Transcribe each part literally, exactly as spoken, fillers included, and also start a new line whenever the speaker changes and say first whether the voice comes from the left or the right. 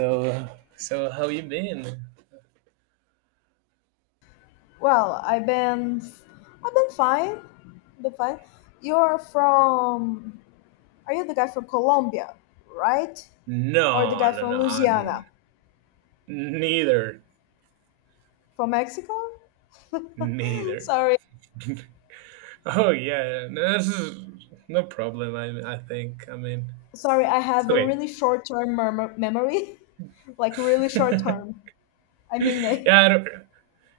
right: So, so how you been?
left: Well, I've been, I've been fine, been fine. You're from, are you the guy from Colombia, right?
right: No,
left: Or the guy
right: no,
left: from
right: no, n-
left: Louisiana,
right: neither,
left: from Mexico?
right: neither.
left: Sorry,
right: Oh yeah, no, this is no problem. I, I think. I mean,
left: sorry, I
right: it's
left: have a
right: okay.
left: really short-term mem- memory, like really short-term. I mean, eh,
right: yeah, I don't,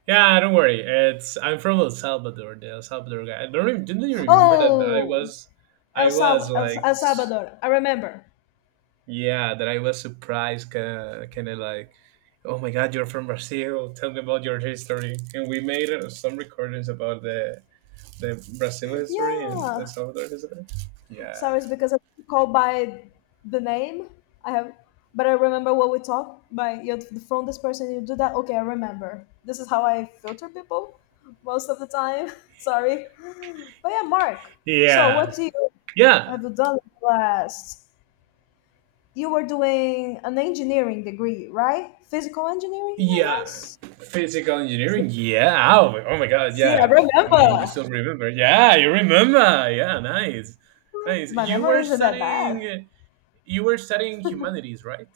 right: yeah, don't worry. It's I'm from El Salvador, the El Salvador guy. I don't even, didn't you remember that I
left: oh,
right: was, I
left: El
right: was
left: Salv- El,
right: like,
left: El
right: s-
left: Salvador. I remember.
right: yeah, that I was surprised, kind of like, oh my God, you're from Brazil. Tell me about your history. And we made uh, some recordings about the the Brazil history and El
left: Yeah,
right: Salvador history. Yeah.
left: sorry, it's because I called by the name. I have, but I remember what we talked by you are from this person. You do that, okay? I remember. This is how I filter people most of the time. Sorry, but yeah, Mark. So
right: Yeah.
left: what do you
right: Yeah.
left: have you done in the last? You were doing an engineering degree, right? Physical engineering, I
right: Yeah.
left: guess.
right: Physical engineering. Yeah. Oh, oh my God.
left: See, I
right: Yeah. I mean, you
left: remember.
right: still remember? Yeah, you remember. Yeah. Nice. Nice.
left: My
right: You
left: memory
right: were
left: isn't that bad.
right: studying. You were studying humanities, right?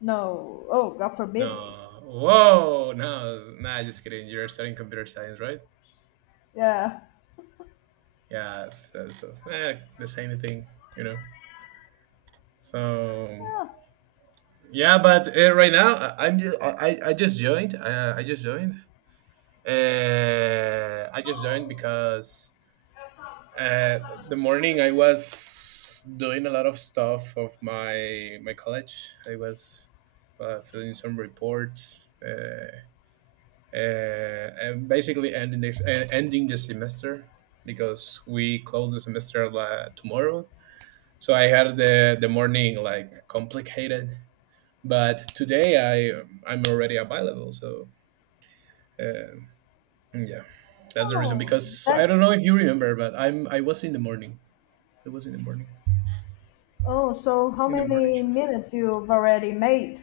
left: No. Oh, God forbid me.
right: No. Whoa. No. Nah. Just kidding. You're studying computer science, right?
left: Yeah.
right: Yeah. So, so eh, the same thing. You know. So
left: Yeah.
right: yeah, but uh, right now I, I'm ju- I, I I just joined. Uh, I just joined. Uh, I just joined because uh, the morning I was doing a lot of stuff of my my college. I was uh, filling some reports uh, uh, and basically ending this uh, ending the semester because we close the semester uh, tomorrow. So I had the the morning like complicated. But today I I'm already available, so uh, yeah, that's the reason.
left: Oh,
right: Because
left: that.
right: I don't know if you remember, but I'm I was in the morning. I was in the morning
left: Oh, so how
right: in the morning
left: many
right: shift.
left: minutes you've already made?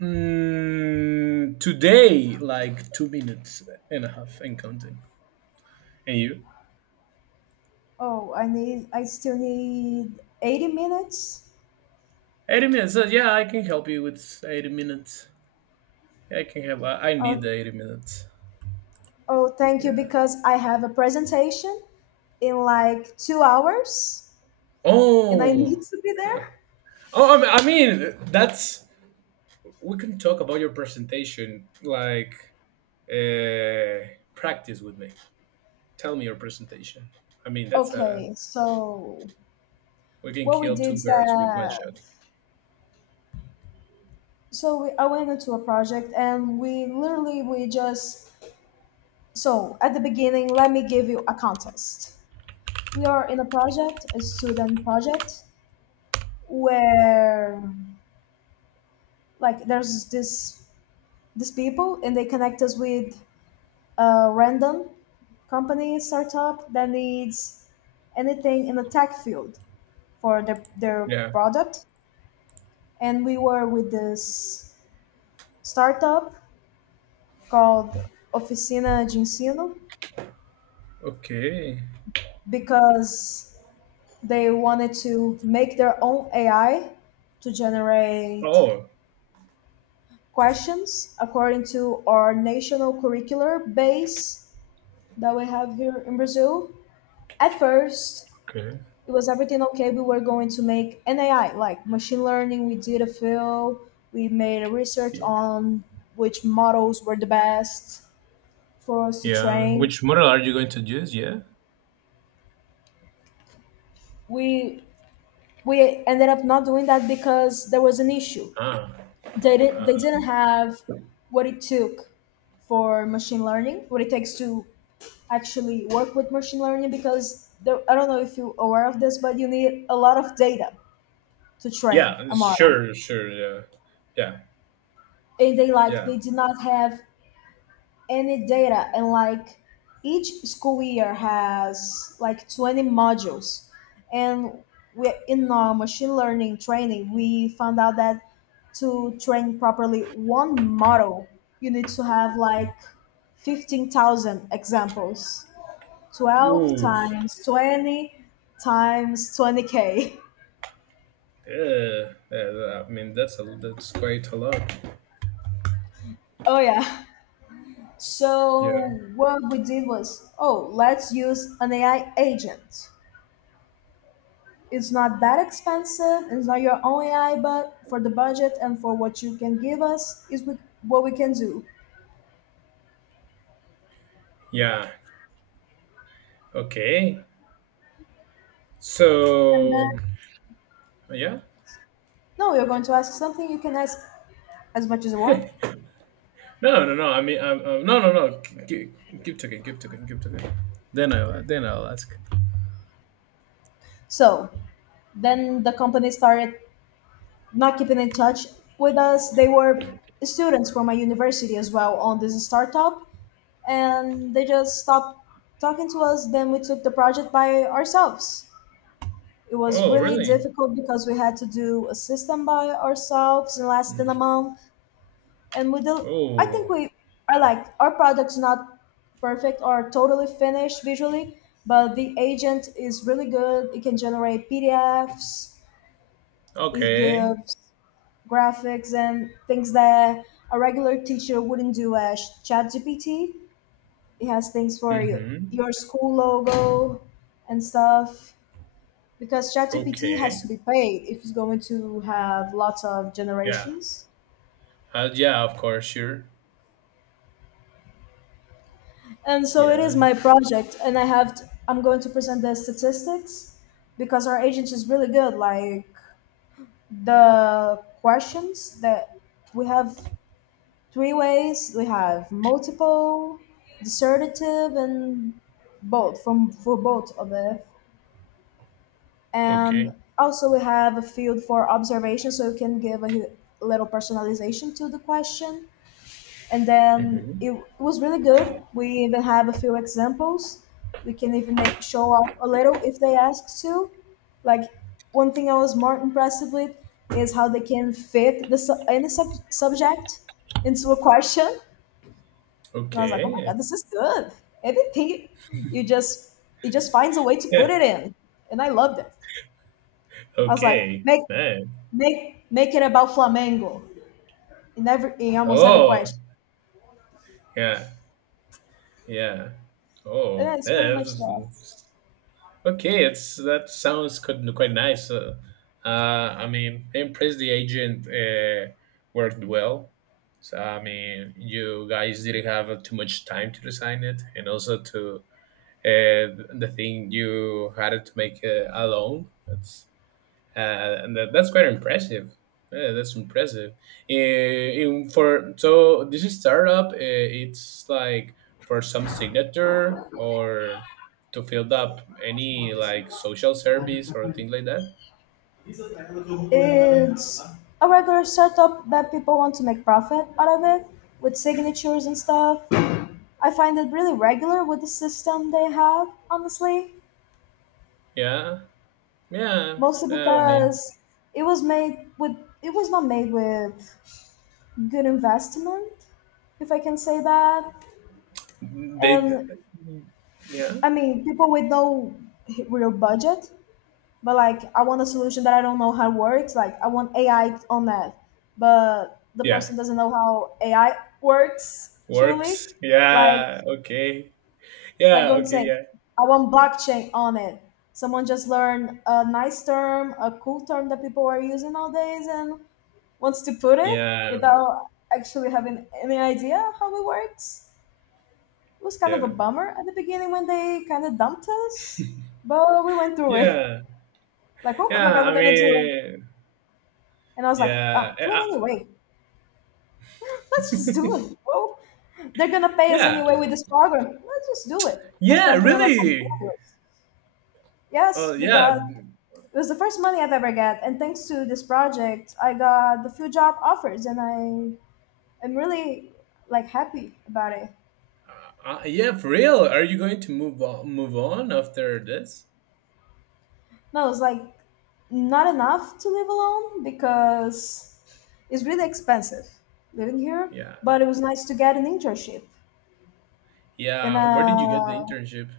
right: Mm, today, like two minutes and a half and counting. And you?
left: Oh, I need. I still need eighty minutes.
right: eighty minutes. So yeah, I can help you with eighty minutes. Yeah, I can help. I, I need
left: Oh,
right: the eighty minutes.
left: oh, thank you
right: Yeah.
left: because I have a presentation in like two hours, and I
right: Oh.
left: need to be there.
right: Yeah. Oh, I mean, I mean, that's we can talk about your presentation. Like uh, practice with me. Tell me your presentation. I mean, that's a
left: Okay, so
right: we can
left: what we
right: kill
left: did
right: two
left: is
right: birds with one
left: that
right: shot.
left: so we, I went into a project, and we literally we just so at the beginning, let me give you a context. We are in a project, a student project, where like there's this these people, and they connect us with a random company startup that needs anything in the tech field for their, their
right: Yeah.
left: product, and we were with this startup called oficina de ensino,
right: Okay.
left: because they wanted to make their own ai to generate
right: Oh.
left: questions according to our national curricular base that we have here in Brazil. At first,
right: Okay.
left: it was everything okay. We were going to make N A I, like machine learning. We did a fill, we made a research
right: Yeah.
left: on which models were the best for us to
right: Yeah.
left: train.
right: Which model are you going to use? Yeah.
left: We we ended up not doing that because there was an issue.
right: Ah.
left: They didn't they didn't have what it took for machine learning, what it takes to actually work with machine learning, because there, I don't know if you're aware of this, but you need a lot of data to train
right: Yeah.
left: a model,
right: Sure. Sure. Yeah. Yeah.
left: and they, like,
right: Yeah.
left: they did not have any data, and like each school year has like twenty modules, and we in our machine learning training we found out that to train properly one model you need to have like fifteen thousand examples, twelve
right: Oof.
left: times twenty times twenty k.
right: Yeah. yeah, yeah. I mean, that's a that's quite a lot.
left: Oh yeah. So
right: Yeah.
left: what we did was, oh, let's use an A I agent. It's not that expensive. It's not your own A I, but for the budget and for what you can give us is we- what we can do.
right: Yeah. Okay.
left: And then,
right: So. Yeah.
left: no, you're going to ask something. You can ask as much as you want.
right: No, no, no. I mean, um, um, no, no, no. Give, give token, give token, give token. Then I, then I'll ask.
left: So then the company started not keeping in touch with us. They were students from my university as well on this startup, and they just stopped talking to us. Then we took the project by ourselves. It was
right: Oh,
left: really
right: really?
left: difficult because we had to do a system by ourselves in less than
right: Mm.
left: a month, and we do. I think
right: Oh,
left: we are, like, our product's not perfect or totally finished visually, but the agent is really good. It can generate P D Fs. It
right: okay.
left: gives graphics and things that a regular teacher wouldn't do, as ChatGPT. It has things for your,
right: Mm-hmm.
left: your school logo and stuff. Because ChatGPT has to
right: Okay.
left: be paid if it's going to have lots of
right: Yeah.
left: generations.
right: Uh, yeah. Of course. Sure.
left: And so it is
right: Yeah.
left: my project, and I have to, I'm going to present the statistics because our agency is really good. Like the questions that we have three ways: we have multiple, dissertative, and both from for both of it. And
right: Okay.
left: also we have a field for observation, so you can give a little personalization to the question, and then
right: Mm-hmm.
left: it, was really good. We even have a few examples. We can even make, show off a little if they ask to. Like one thing I was more impressed with is how they can fit the su- any sub- subject into a question, and I was like, oh my
right: Okay.
left: god, this is good. Anything you just— it just finds a way to
right: Yeah.
left: put it in, and I loved it. I was like,
right: Okay.
left: make
right: Man.
left: make make it about Flamengo in every in almost every
right: Oh.
left: question.
right: Yeah. Yeah.
left: And
right: Oh.
left: that's pretty
right: Yeah.
left: much that.
right: Okay, it's that sounds quite, quite nice. Uh, uh, I mean, I'm impressed the agent uh, worked well. So I mean, you guys didn't have uh, too much time to design it, and also to uh, the thing you had to make uh, alone. That's uh, and that, that's quite impressive. Yeah, that's impressive. Eh, in- for so this is startup, eh, it's like for some signature or to fill up any like social service or thing like that.
left: It's a regular setup that people want to make profit out of it, with signatures and stuff. I find it really regular with the system they have, honestly,
right: Yeah, yeah.
left: mostly
right: yeah, I mean,
left: because it was made with it was not made with good investment, if I can say that.
right: they,
left: And
right: yeah,
left: I mean, people with no real budget, but like, I want a solution that I don't know how it works. Like, I want A I on that, but the
right: yeah.
left: person doesn't know how A I works
right: Works.
left: truly. Like
right: Yeah. Okay.
left: like
right: Yeah.
left: going to
right: Okay.
left: say,
right: Yeah.
left: I want blockchain on it. Someone just learned a nice term, a cool term that people are using nowadays, and wants to put it
right: Yeah,
left: without actually having any idea how it works. It was kind of a
right: yeah,
left: bummer at the beginning when they kind of dumped us, but we went through it.
right: yeah,
left: Like, oh my
right: yeah.
left: god, we're
right: I
left: gonna do it.
right: mean,
left: And I was like,
right: yeah,
left: ah,
right: eh,
left: do it
right: uh,
left: anyway. Let's just do it. Well, they're gonna pay us
right: yeah.
left: anyway with this program. Let's just do it. Put
right: Yeah,
left: something on our
right: really.
left: portfolios.
right: Oh,
left: Yes, we got
right: yeah,
left: it— was the first money I've ever got, and thanks to this project, I got the few job offers, and I am really, like, happy about it.
right: uh, uh, yeah, for real. Are you going to move on, move on after this?
left: No, it's like not enough to live alone because it's really expensive living here.
right: Yeah,
left: But it was nice to get an internship in
right: yeah.
left: a—
right: Where did you get the internship?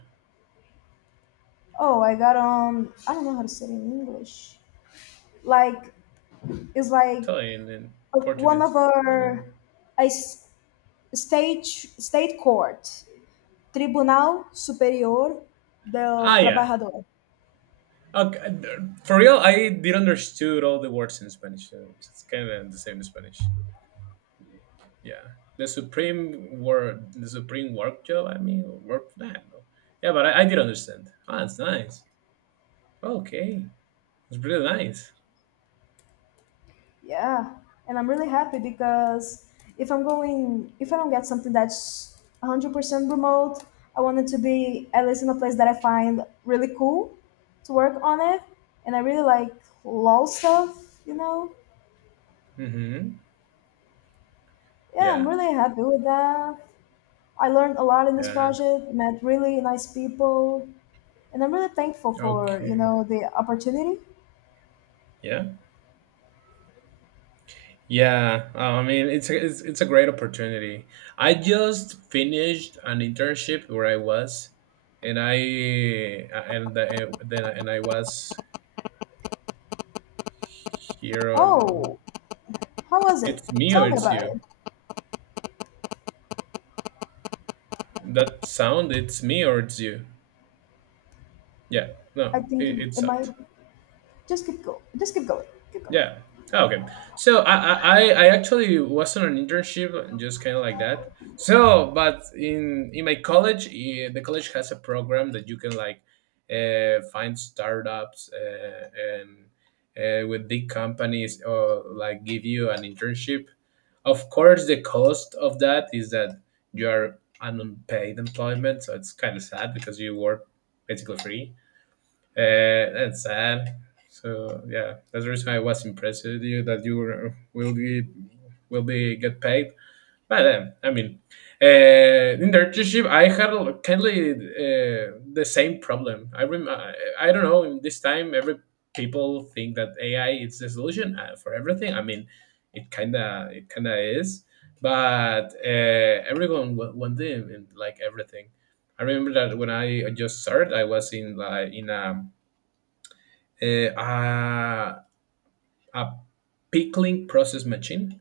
left: oh, I got, um, I don't know how to say it in English. Like it's like
right: Italian and
left: uh, one
right: Portuguese.
left: of
right: Don't worry.
left: our a s- stage state court, Tribunal Superior del
right: Ah, yeah.
left: Trabajador.
right: Okay, th- for real, I did understood all the words in Spanish. So it's kind of the same in Spanish. Yeah, the supreme word, the supreme work job. I mean, work. I don't know. Yeah, but I, I did understand. Ah, it's nice. Okay, it's really nice.
left: Yeah, and I'm really happy because if I'm going, if I don't get something that's one hundred percent remote, I want it to be at least in a place that I find really cool to work on it, and I really like law stuff, you know.
right: Mm-hmm.
left: Yeah, I'm
right: Yeah,
left: really happy with that. I learned a lot in this
right: yeah.
left: project, met really nice people, and I'm really thankful for, you
right: Okay.
left: know, the opportunity.
right: Yeah. Yeah. Uh, I mean, it's a, it's it's a great opportunity. I just finished an internship where I was, and I uh, and the, uh, then and I was here on.
left: Oh, how was it?
right: It's me or
left: Tell me
right: it's
left: about
right: you.
left: it.
right: That sound. It's me or it's you. Yeah.
left: I
right: No. It,
left: think it
right: it's up.
left: might just keep going. Just keep going. Keep going.
right: Yeah. Oh, okay. So I, I I I actually was on an internship, just kind of like that. So, but in in my college, eh, the college has a program that you can like uh, find startups uh, and uh, with big companies or like give you an internship. Of course, the cost of that is that you are an unpaid employment, so it's kind of sad because you work basically free. Uh, that's sad. So yeah, that's the reason I was impressed with you that you were, will be will be get paid. But um, I mean, uh, in the internship, I had a- kindly uh, the same problem. I rem- I I don't know. In this time, every people think that A I is the solution uh, for everything. I mean, it kinda it kinda is, but uh, everyone wa- wanted in like everything. I remember that when I just started, I was in like in a uh, a, a pickling process machine,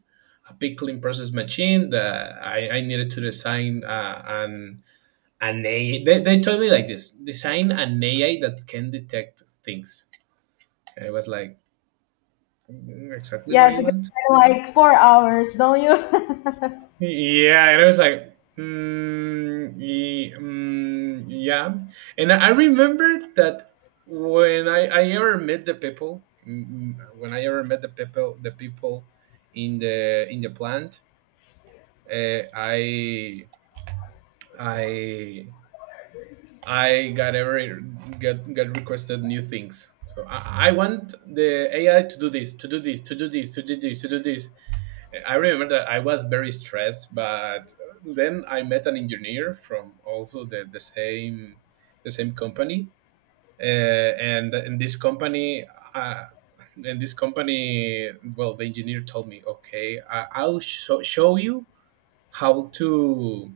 right: a pickling process machine that I, I needed to design uh, an an A I. They, they told me like this: design an A I that can detect things. And I was like, "Mm, exactly what
left: Yeah,
right: do you
left: so it's a good
right: want?
left: like four hours, don't you?
right: Yeah, and I was like, mm, ye- mm, yeah. And I remember that when I, I ever met the people, mm, mm, when I ever met the people, the people in the in the plant, uh, I I I got ever got got requested new things. So I, I want the A I to do this, to do this, to do this, to do this, to do this. I remember that I was very stressed, but then I met an engineer from also the, the same the same company, uh, and in this company, uh, in this company, well, the engineer told me, okay, I, I'll sho show you how to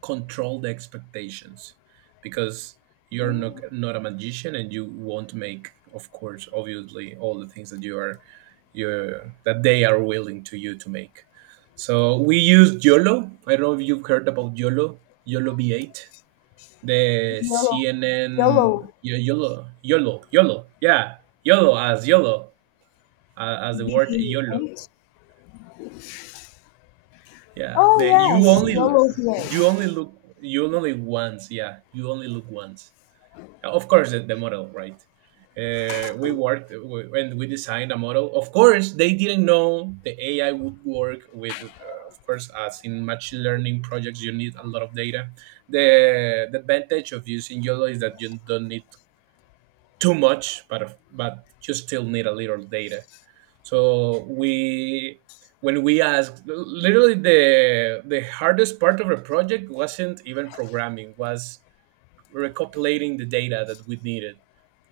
right: control the expectations because you're not, not a magician and you won't make of course obviously all the things that you are you that they are willing to you to make. So we use YOLO. I don't know if you've heard about yolo yolo v eight, the
left: YOLO. YOLO.
right: CNN. Yo- yolo yolo YOLO, yeah. YOLO as YOLO, uh, as the word
left: B-A.
right: YOLO. Yeah,
left: Oh
right: the you
left: yes,
right: only
left: YOLO BA.
right: you only look you only once. Yeah, you only look once. Uh, of course, the, the model, right. uh, we worked w- and we designed a model. Of course, they didn't know the AI would work with. uh, of course, as in machine learning projects, you need a lot of data. the, the advantage of using YOLO is that you don't need too much, but of- but you still need a little data. So we, when we asked, literally the the hardest part of the project wasn't even programming, was recopilating the data that we needed.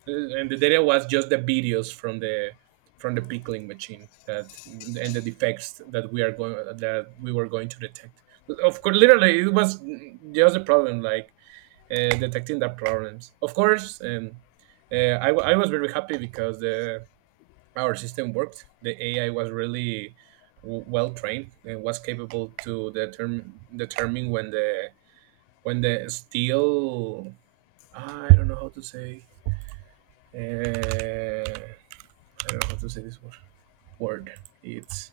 right: uh, and the data was just the videos from the from the pickling machine, that and the defects that we are going that we were going to detect. Of course, literally it was just a problem like uh, detecting the problems, of course. and uh, I, wa- I was very happy because the our system worked, the AI was really w- well trained and was capable to determine determine when the when the steel, I don't know how to say, uh, I don't know how to say this word. Word. It's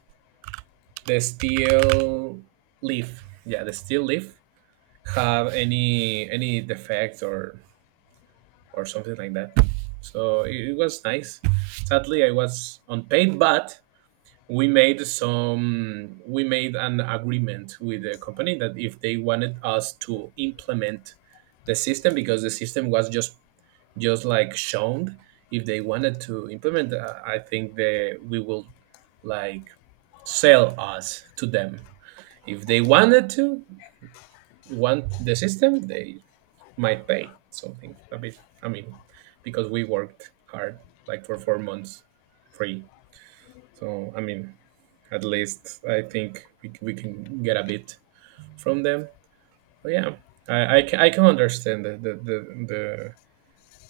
right: the steel leaf. Yeah, the steel leaf have any any defects or or something like that. So it, it was nice. Sadly, I was unpaid, but we made some we made an agreement with the company that if they wanted us to implement the system, because the system was just just like shown. If they wanted to implement, uh, I think they, we will like sell us to them. If they wanted to want the system, they might pay something a bit. I mean, because we worked hard, like for four months, free. So I mean, at least I think we, c- we can get a bit from them. But yeah, I, I, can, I can understand the the, the, the,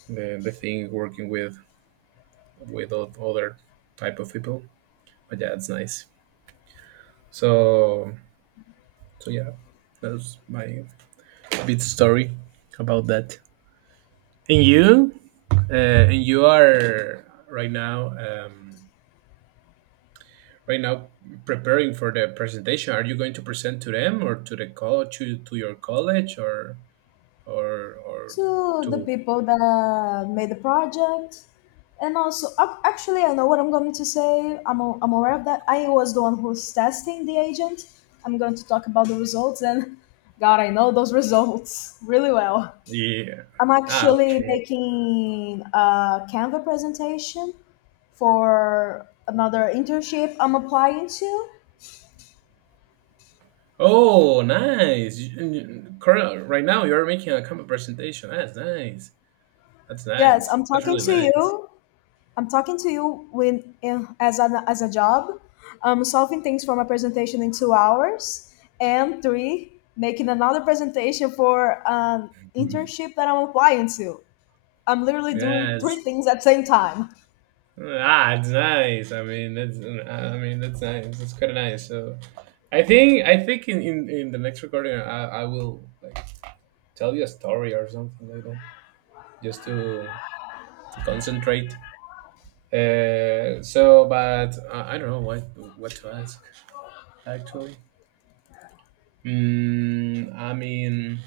right: the the thing, working with with o- other type of people. But yeah, it's nice. So so yeah, that's my bit story about that. And you, uh, and you are right now, um, right now preparing for the presentation. Are you going to present to them or to the college, to, to your college, or or or
left: To the
right: to?
left: people that made the project. And also, ac- actually, I know what I'm going to say. I'm, a- I'm aware of that. I was the one who's testing the agent. I'm going to talk about the results, and God, I know those results really well.
right: Yeah.
left: I'm
right: Ah,
left: actually
right: okay.
left: making a Canva presentation for another internship I'm applying to.
right: Oh, nice. You- you- cur- Right now, you're making a company presentation. That's nice. That's
left: Yes,
right: nice.
left: I'm
right: That's
left: talking
right: really
left: to
right: nice.
left: you. I'm talking to you when eh, as an as a job, um, solving things from a presentation in two hours, and three, making another presentation for an internship that I'm applying to. I'm literally doing three
right: Yes.
left: things at the same time.
right: Ah, it's nice. I mean, that's I mean, that's nice. That's quite nice. So I think I think in in, in the next recording I, I will like tell you a story or something like that just to to concentrate. Uh, so, but uh, I don't know what what to ask actually. Mm, I mean,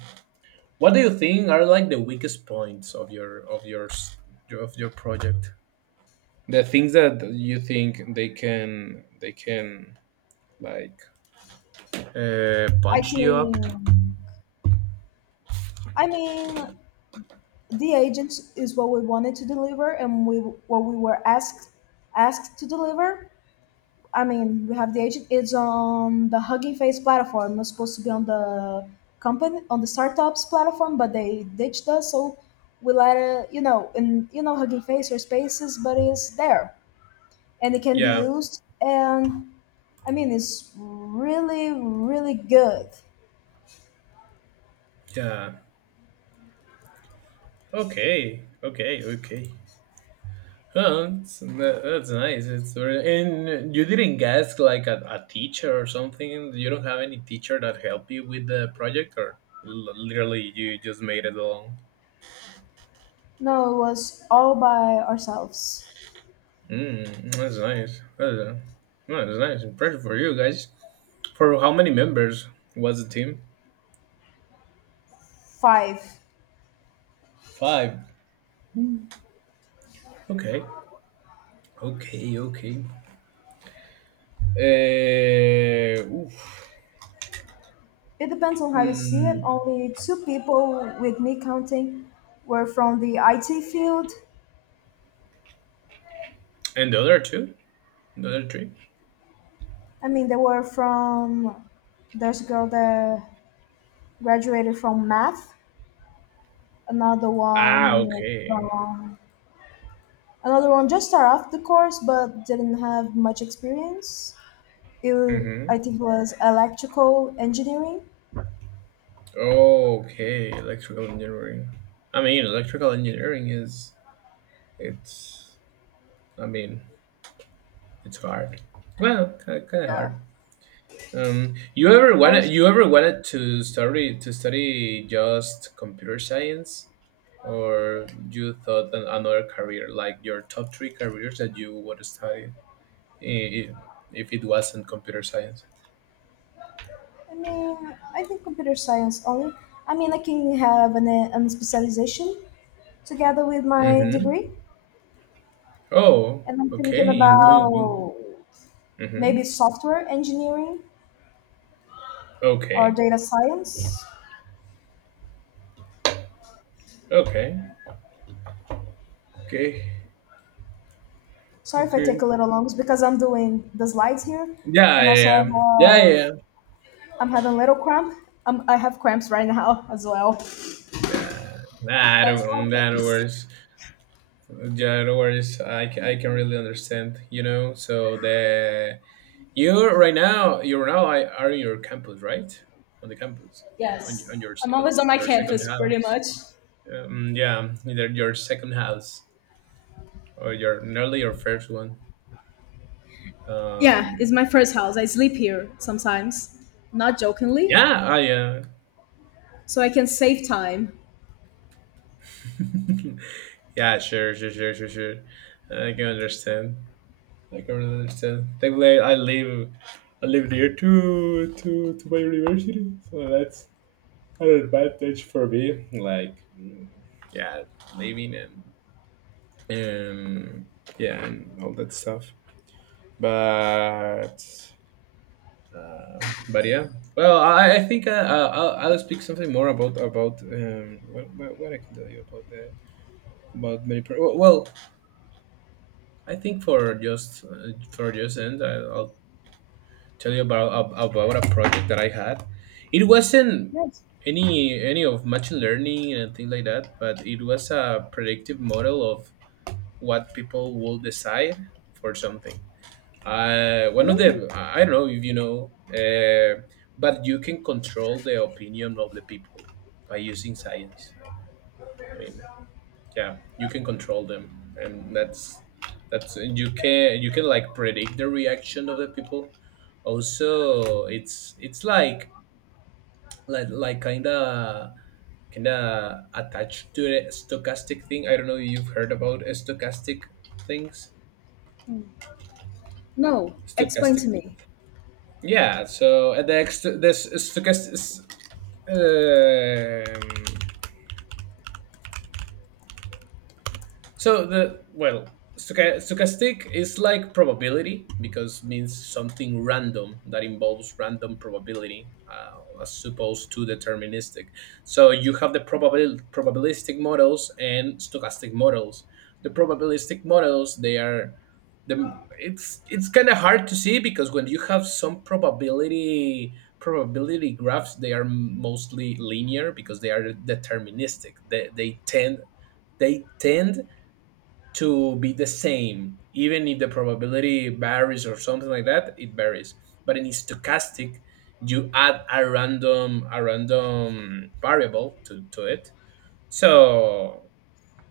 right: what do you think are like the weakest points of your of your s- of your project? The things that you think they can they can like uh,
left: I
right: punch you up?
left: think, I mean, the agent is what we wanted to deliver, and we what we were asked asked to deliver. I mean, we have the agent. It's on the Hugging Face platform. It was supposed to be on the company, on the startup's platform, but they ditched us. So we let it, you know, in you know Hugging Face or Spaces, but it's there and it can be
right: Yeah,
left: used. And I mean, it's really, really good.
right: yeah. Okay, okay, okay. Well, that's, that- that's nice. It's very- and you didn't get like a, a teacher or something. You don't have any teacher that helped you with the project, or l- literally you just made it alone.
left: No, it was all by ourselves.
right: Mm, that's nice. That's, uh, no, that's nice. Impressive for you guys. For how many members was the team?
left: Five.
right: Five. Okay. Okay. Okay. Uh, oof.
left: It depends on how you see it.
right: Mm,
left: Only two people, with me counting, were from the I T field.
right: and the other two, the other three.
left: I mean, they were from there's a girl that graduated from math, another
right: Ah,
left: one
right: okay.
left: from another one just started off the course but didn't have much experience. It wa-
right: Mm-hmm.
left: I think was electrical engineering.
right: Okay, electrical engineering. I mean, electrical engineering is it's. I mean, it's hard. Well, kind of
left: Yeah.
right: hard. Um, you ever wanted
left: Also,
right: you ever wanted to study to study just computer science, or you thought an, another career like your top three careers that you would study i- i- if it wasn't computer science?
left: I mean, I think computer science only. I mean, I can have an, an, specialization together with my
right: Mm-hmm.
left: degree,
right: Oh,
left: and I'm thinking
right: okay. In, in,
left: about
right: mm-hmm.
left: maybe software engineering or
right: Okay.
left: data science.
right: Okay. Okay.
left: Sorry if I
right: Okay.
left: take a little long, it's because I'm doing the slides here,
right: Yeah,
left: and also
right: yeah, yeah,
left: I
right: yeah,
left: have I'm having a little cramp. Um, I have cramps right now as well.
right: yeah. Nah, I
left: That's one
right: don't, nah, no
left: thing.
right: worries. Yeah, no worries. I, ca- I can really understand, you know. So the you right now, you're now I are in your campus, right? On the campus, on, y-
left: Yes,
right: on your
left: I'm
right: second
left: always on my
right: your second
left: campus, pretty
right: house.
left: much.
right: Um, yeah, either your second house or your nearly your first one.
left: Yeah, it's
right: Um,
left: my first house. I sleep here sometimes, not jokingly,
right: yeah, I yeah,
left: so I can save time.
right: yeah, sure, sure, sure, sure, sure. I can understand. Like, I can really understand. Thankfully, I live, I live near to to to my university, so that's an advantage for me. Like, mm, yeah, living and and yeah, and all that stuff. But uh, but yeah, well, I, I think I, I- I'll I'll speak something more about about um what, what, what I can tell you about the about many. Pro- well, I think for just uh, for just end, I, I'll tell you about ab- about a project that I had. It wasn't
left: Yes.
right: any any of machine learning and things like that, but it was a predictive model of what people will decide for something. Uh, one of the
left: Ooh.
right: I don't know if you know, uh, but you can control the opinion of the people by using science. I mean, yeah, you can control them, and that's that's and you can you can like predict the reaction of the people. Also, it's it's like like like kind of kind of attached to the stochastic thing. I don't know if you've heard about stochastic things.
left: No, explain
right: Stochastic,
left: to me.
right: yeah. So uh, the ex- this stochastic, um, so the well, stocha- stochastic is like probability, because means something random that involves random probability, uh, as opposed to deterministic. So you have the probabil- probabilistic models and stochastic models. The probabilistic models, they are the it's it's kind of hard to see, because when you have some probability probability graphs, they are mostly linear because they are deterministic. They, they tend, they tend to be the same even if the probability varies or something like that, it varies. But in stochastic, you add a random a random variable to, to it. So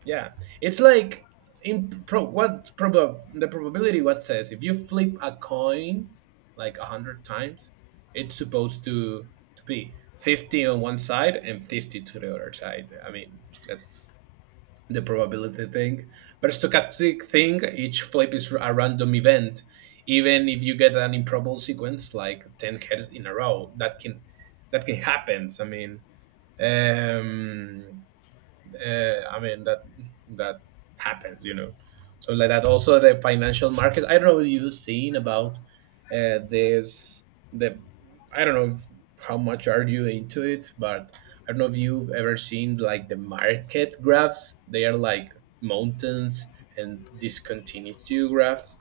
right: yeah, it's like in pro, what proba- the probability, what says if you flip a coin like a hundred times, it's supposed to to be fifty on one side and fifty to the other side. I mean, that's the probability thing. But stochastic thing, each flip is a random event. Even if you get an improbable sequence like ten heads in a row, that can, that can happen. I mean, um, uh, I mean that that happens, you know. So, like that, also the financial markets, I don't know if you've seen about uh, this the I don't know if, how much are you into it, but I don't know if you've ever seen like the market graphs. They are like mountains and discontinuity graphs,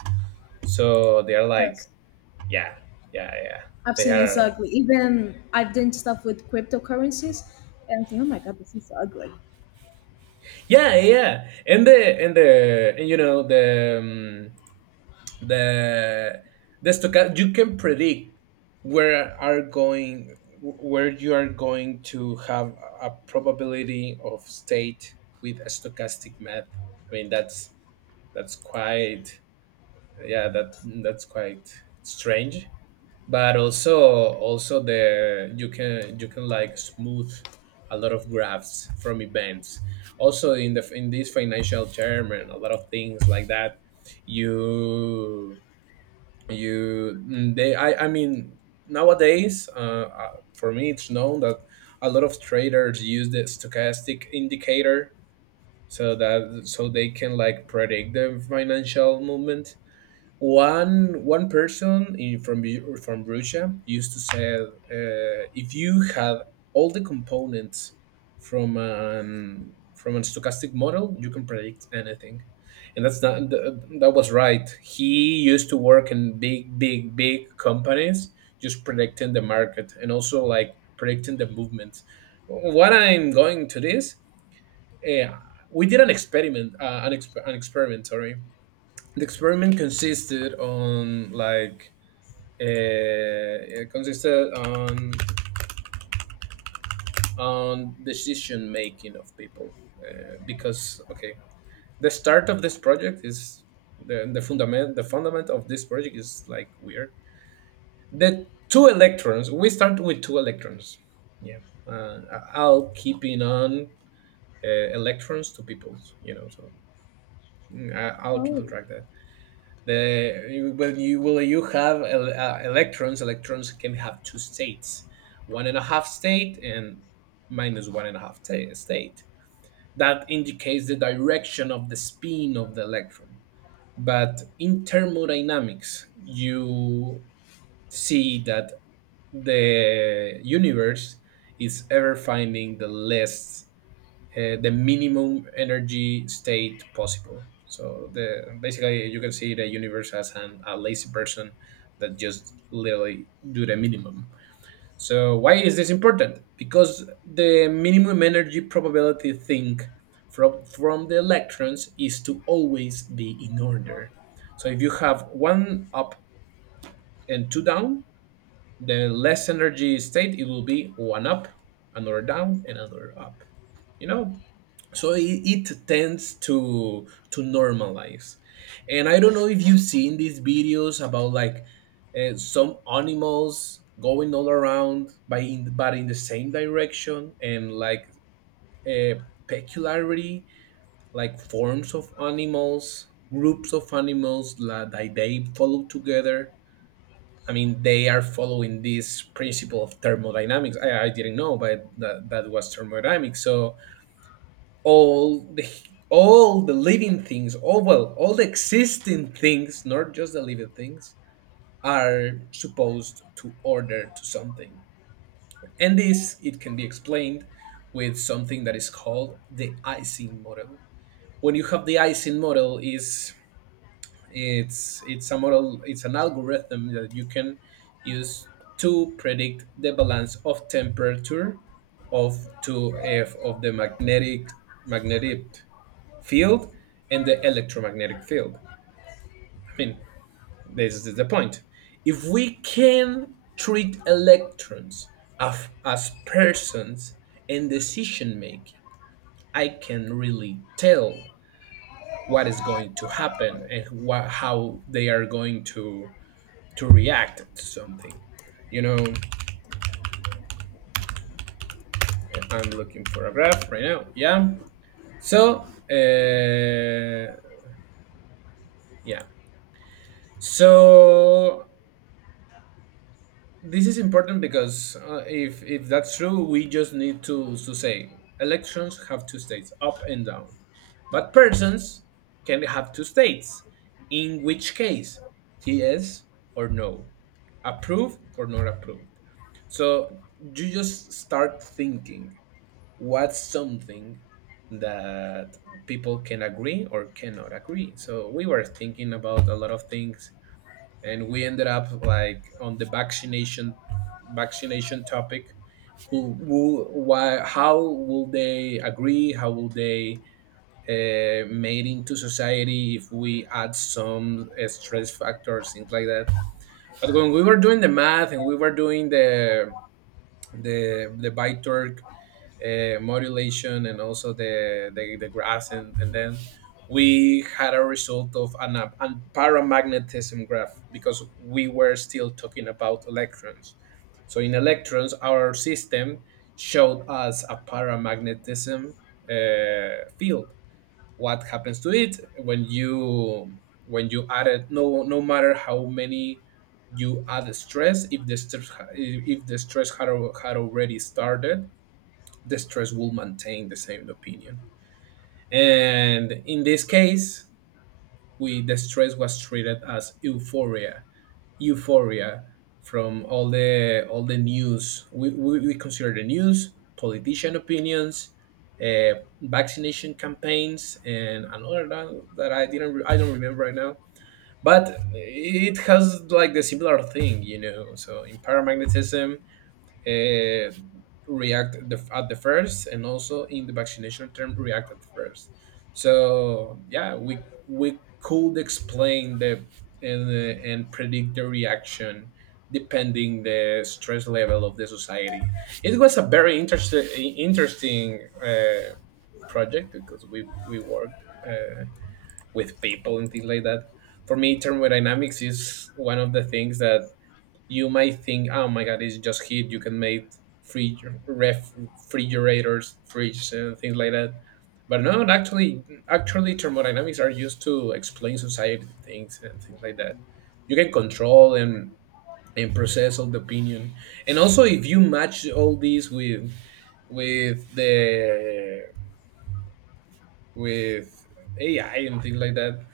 right: so they are
left: Yes,
right: like, yeah, yeah, yeah,
left: I've
right: they
left: seen, it's
right: are,
left: ugly. Even I've done stuff with cryptocurrencies, and I think, oh my god, this is ugly.
right: yeah, yeah. And the and the and you know the um, the the stochastic, you can predict where are going, where you are going to have a probability of state with a stochastic math. I mean, that's that's quite, yeah, that, that's quite strange. But also, also the, you can, you can like smooth a lot of graphs from events, also in the, in this financial term, and a lot of things like that. You you mm, they i i mean, nowadays, uh, uh, for me it's known that a lot of traders use the stochastic indicator, so that, so they can like predict the financial movement. One one person in, from Ru- from Russia used to say, uh, if you have all the components from an from a stochastic model, you can predict anything, and that's not th- that was right. He used to work in big, big, big companies, just predicting the market and also like predicting the movements. What I'm going to this, uh, we did an experiment, uh, an, exp- an experiment, sorry, the experiment consisted on like, uh, it consisted on on decision making of people, uh, because, okay, the start of this project is the, the fundament the fundament of this project is like weird. The two electrons, we start with two electrons, yeah. uh, I- I'll keeping on, uh, electrons to people, you know, so, mm, I- I'll keep on
left: Oh,
right: track. The When you will you have, uh, electrons, electrons can have two states, one and a half state and minus one and a half ta- state. That indicates the direction of the spin of the electron. But in thermodynamics, you see that the universe is ever finding the least, uh, the minimum energy state possible. So the basically you can see the universe as an, a lazy person that just literally do the minimum. So why is this important? Because the minimum energy probability thing from from the electrons is to always be in order. So if you have one up and two down, the less energy state, it will be one up, another down, and another up, you know. So it, it tends to to normalize. And I don't know if you've seen these videos about like, uh, some animals going all around by in, but in the same direction, and like a peculiarity, like forms of animals, groups of animals la- that they follow together. I mean, they are following this principle of thermodynamics. i, I didn't know, but that, that was thermodynamics. So all the, all the living things, all, well, all the existing things, not just the living things, are supposed to order to something. And this, it can be explained with something that is called the icing model. When you have the icing model, is, it's it's a model, it's an algorithm that you can use to predict the balance of temperature of two f of the magnetic magnetic field and the electromagnetic field. I mean, this is the point. If we can treat electrons of, as persons in decision making, I can really tell what is going to happen, and what, how they are going to to react to something. You know, I'm looking for a graph right now. Yeah. So, uh, yeah. So, this is important because, uh, if if that's true, we just need to to say elections have two states, up and down, but persons can have two states. In which case, yes or no, approved or not approved. So you just start thinking what's something that people can agree or cannot agree. So we were thinking about a lot of things, and we ended up like on the vaccination vaccination topic. Who, who why, how will they agree? How will they, uh, made into society if we add some, uh, stress factors, things like that. But when we were doing the math, and we were doing the, the the ByTorque, uh, modulation, and also the, the, the graphs, and, and then we had a result of an, an paramagnetism graph, because we were still talking about electrons. So in electrons, our system showed us a paramagnetism, uh, field. What happens to it when you, when you add it, no, no matter how many, you add stress. If the stress ha- if the stress had, al- had already started, the stress will maintain the same opinion. And in this case, we the stress was treated as euphoria, euphoria from all the, all the news. We we, we consider the news, politician opinions, uh, vaccination campaigns, and another that, that I didn't re- I don't remember right now. But it has like the similar thing, you know. So in paramagnetism, uh, react at the, at the first, and also in the vaccination term, react at first. So yeah, we we could explain the, and, uh, and predict the reaction depending the stress level of the society. It was a very interesting, interesting, uh, project, because we we worked, uh, with people and things like that. For me, thermodynamics is one of the things that you might think, oh my god, it's just heat, you can make free ref, refrigerators, fridges, and things like that. But no, actually, actually, thermodynamics are used to explain society things and things like that. You can control and and process all the opinion, and also, if you match all these with with the with A I and things like that,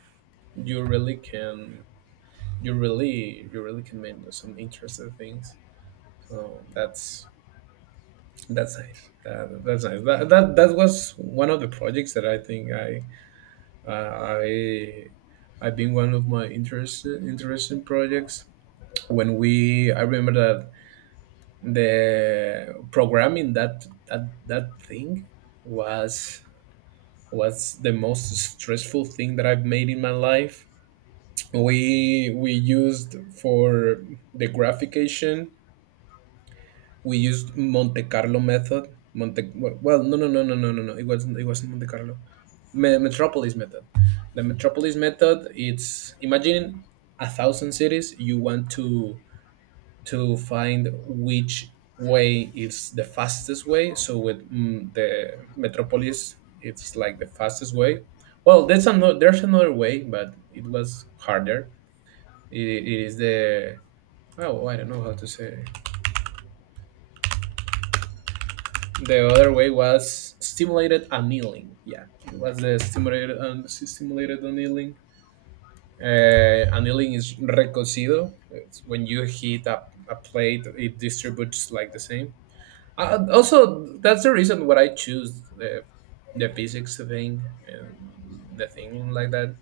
right: you really can you really you really can make some interesting things. So that's That's nice. That, that's nice. That, that that was one of the projects that I think I uh, I I've been one of my interest interesting projects. When we I remember that the programming that that that thing was was the most stressful thing that I've made in my life. We we used for the graphication we used Monte Carlo method. Monte Well, no, no, no, no, no, no, no. It wasn't. It wasn't Monte Carlo. Me- Metropolis method. The Metropolis method. It's, imagine a thousand cities. You want to to find which way is the fastest way. So, with mm, the Metropolis, it's like the fastest way. Well, that's another. There's another way, but it was harder. It, it is the, oh, I don't know how to say. The other way was stimulated annealing. Yeah, it was the stimulated un- stimulated annealing. Uh, annealing is recocido. It's when you heat up a plate, it distributes like the same. Uh, also, that's the reason why I choose the the physics thing and the thing like that,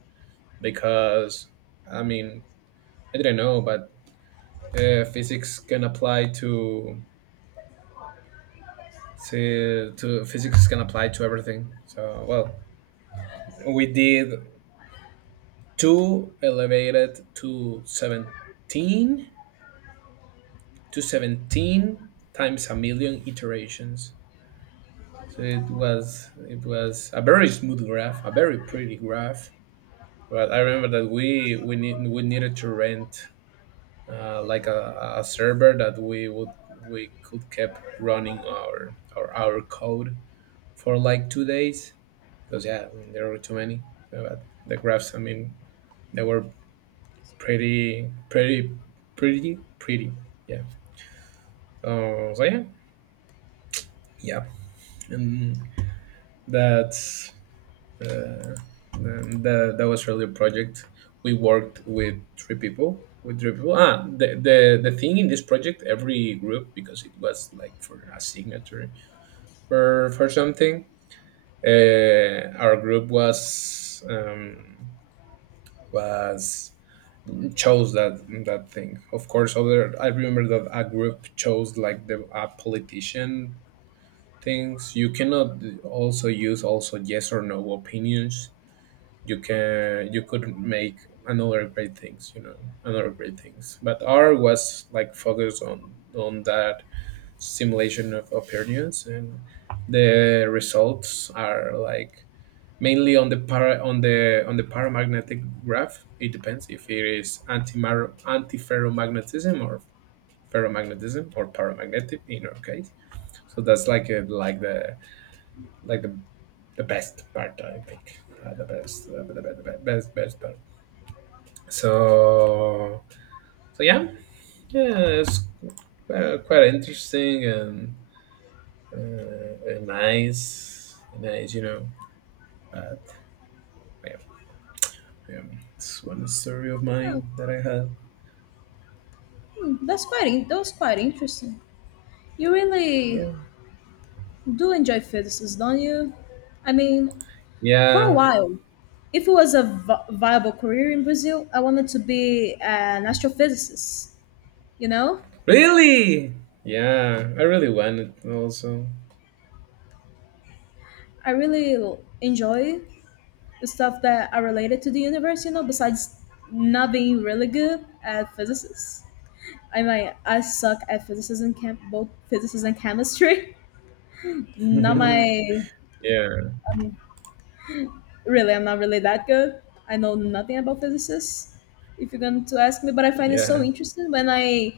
right: because, I mean, I didn't know. But uh, physics can apply to to to- physics can apply to everything. So, well, we did two elevated to seventeen to seventeen times a million iterations. So, it was it was a very smooth graph, a very pretty graph. But I remember that we we need, we needed to rent uh, like a, a server that we would we could keep running our our, our code for like two days, because yeah, there were too many. So. But the graphs, I mean, they were pretty pretty pretty pretty, yeah. Uh, so, yeah, yeah. And that's uh, that, that was really a project. We worked with three people with three people. Ah the, the the thing in this project, every group, because it was like for a signature, for for something. Uh, our group was um, was chose that that thing. Of course, other, I remember that a group chose like the a politician things. You cannot also use, also yes or no opinions. You can you could make another great things you know Another great things, but r was like focused on on that simulation of opinions. And the results are, like, mainly on the para on the on the paramagnetic graph. It depends if it is antimatter, antiferromagnetism, or ferromagnetism, or paramagnetic in our case. So that's like a, like the, like the the best part, I think. uh, the best the, the, the, the best best part. So so, yeah, yeah, it's quite, quite interesting. And uh, nice, nice you know But yeah, yeah, it's one story of
left: yeah.
right: mine that I had.
left: Hmm, that's quite in- that was quite interesting. You really
right: Yeah,
left: do enjoy fetuses, don't you? I mean, for a
right: yeah.
left: while, if it was a vi- viable career in Brazil, I wanted to be an astrophysicist. You know,
right: Really. Yeah, I really wanted also.
left: I really l- enjoy the stuff that are related to the universe. You know, besides not being really good at physics. I mean, I suck at physics and chem- both physics and chemistry. Not
right: Yeah,
left: my um, Really, I'm not really that good. I know nothing about physicists if you're going to ask me, but I find it
right: yeah.
left: so interesting when I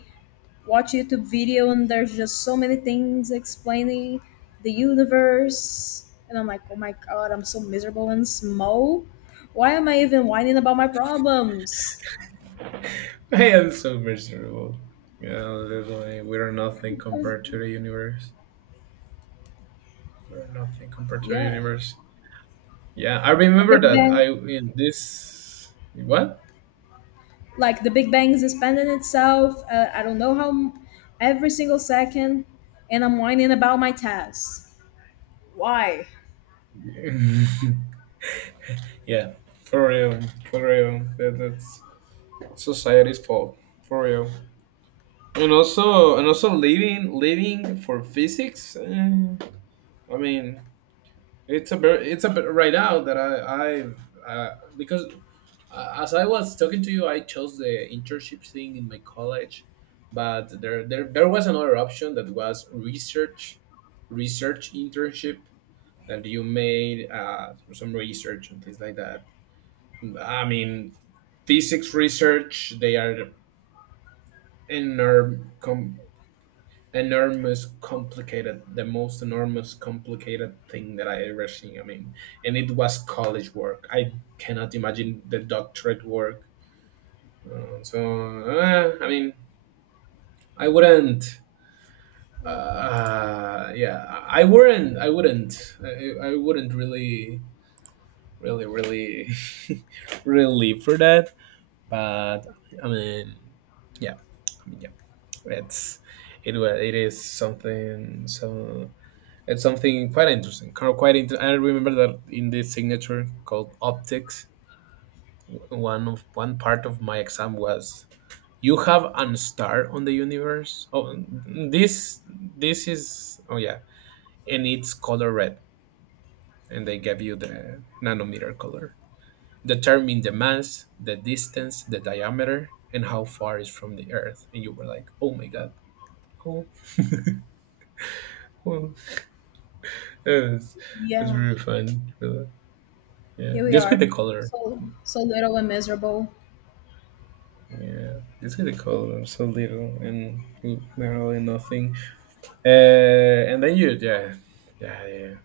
left: watch YouTube video, and there's just so many things explaining the universe, and I'm like, oh my god, I'm so miserable and small. Why am I even whining about my problems?
right: I am so miserable. Yeah, literally, we are nothing compared to the universe. We're nothing compared to a
left: Yeah,
right: universe. Yeah, I
left: the
right: remember
left: big
right: that. I
left: bang,
right: in this, what?
left: like the big bang is expanding itself, uh, I don't know how m- every single second, and I'm whining about my tasks. Why?
right: Yeah, for real, for real. That, that's society's fault. For real. And also, and also, living, living for physics. eh, I mean, it's a very, it's a bit right now that I, I, uh, because. Uh, as I was talking to you, I chose the internship thing in my college, but there there, there was another option that was research research internship, that you made uh, some research and things like that. I mean, physics research, they are enorm com- enormous complicated, the most enormous complicated thing that I ever seen. I mean, and it was college work. I cannot imagine the doctorate work. Uh, so, uh, I mean, I wouldn't. Uh, yeah, I I wouldn't. I wouldn't. I, I wouldn't really, really, really, really live for that. But I mean, yeah. I mean, yeah. It's it. was It is something. So it's something quite interesting, kind of. Quite. Inter- I remember that in this signature called optics, w- one of one part of my exam was, you have an star on the universe. Oh, this this is. Oh, yeah. And it's color red, and they give you the nanometer color. Determine the mass, the distance, the diameter, and how far is from the earth, and you were like, oh my god. Oh. Oh. It's, it's
left: Yeah.
right: really fun. Really. Yeah,
left: Here we
right: just with
left: are.
right: the color.
left: So so little and miserable.
right: Yeah, just with the color. So little and literally nothing. uh and then you, yeah, yeah, yeah.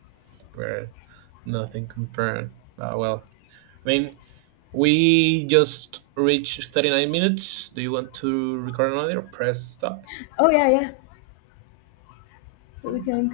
right: Where. Nothing compared. Ah, well, I mean, we just reached thirty-nine minutes. Do you want to record another? Press stop.
left: Oh yeah, yeah. So
right: Yeah.
left: we can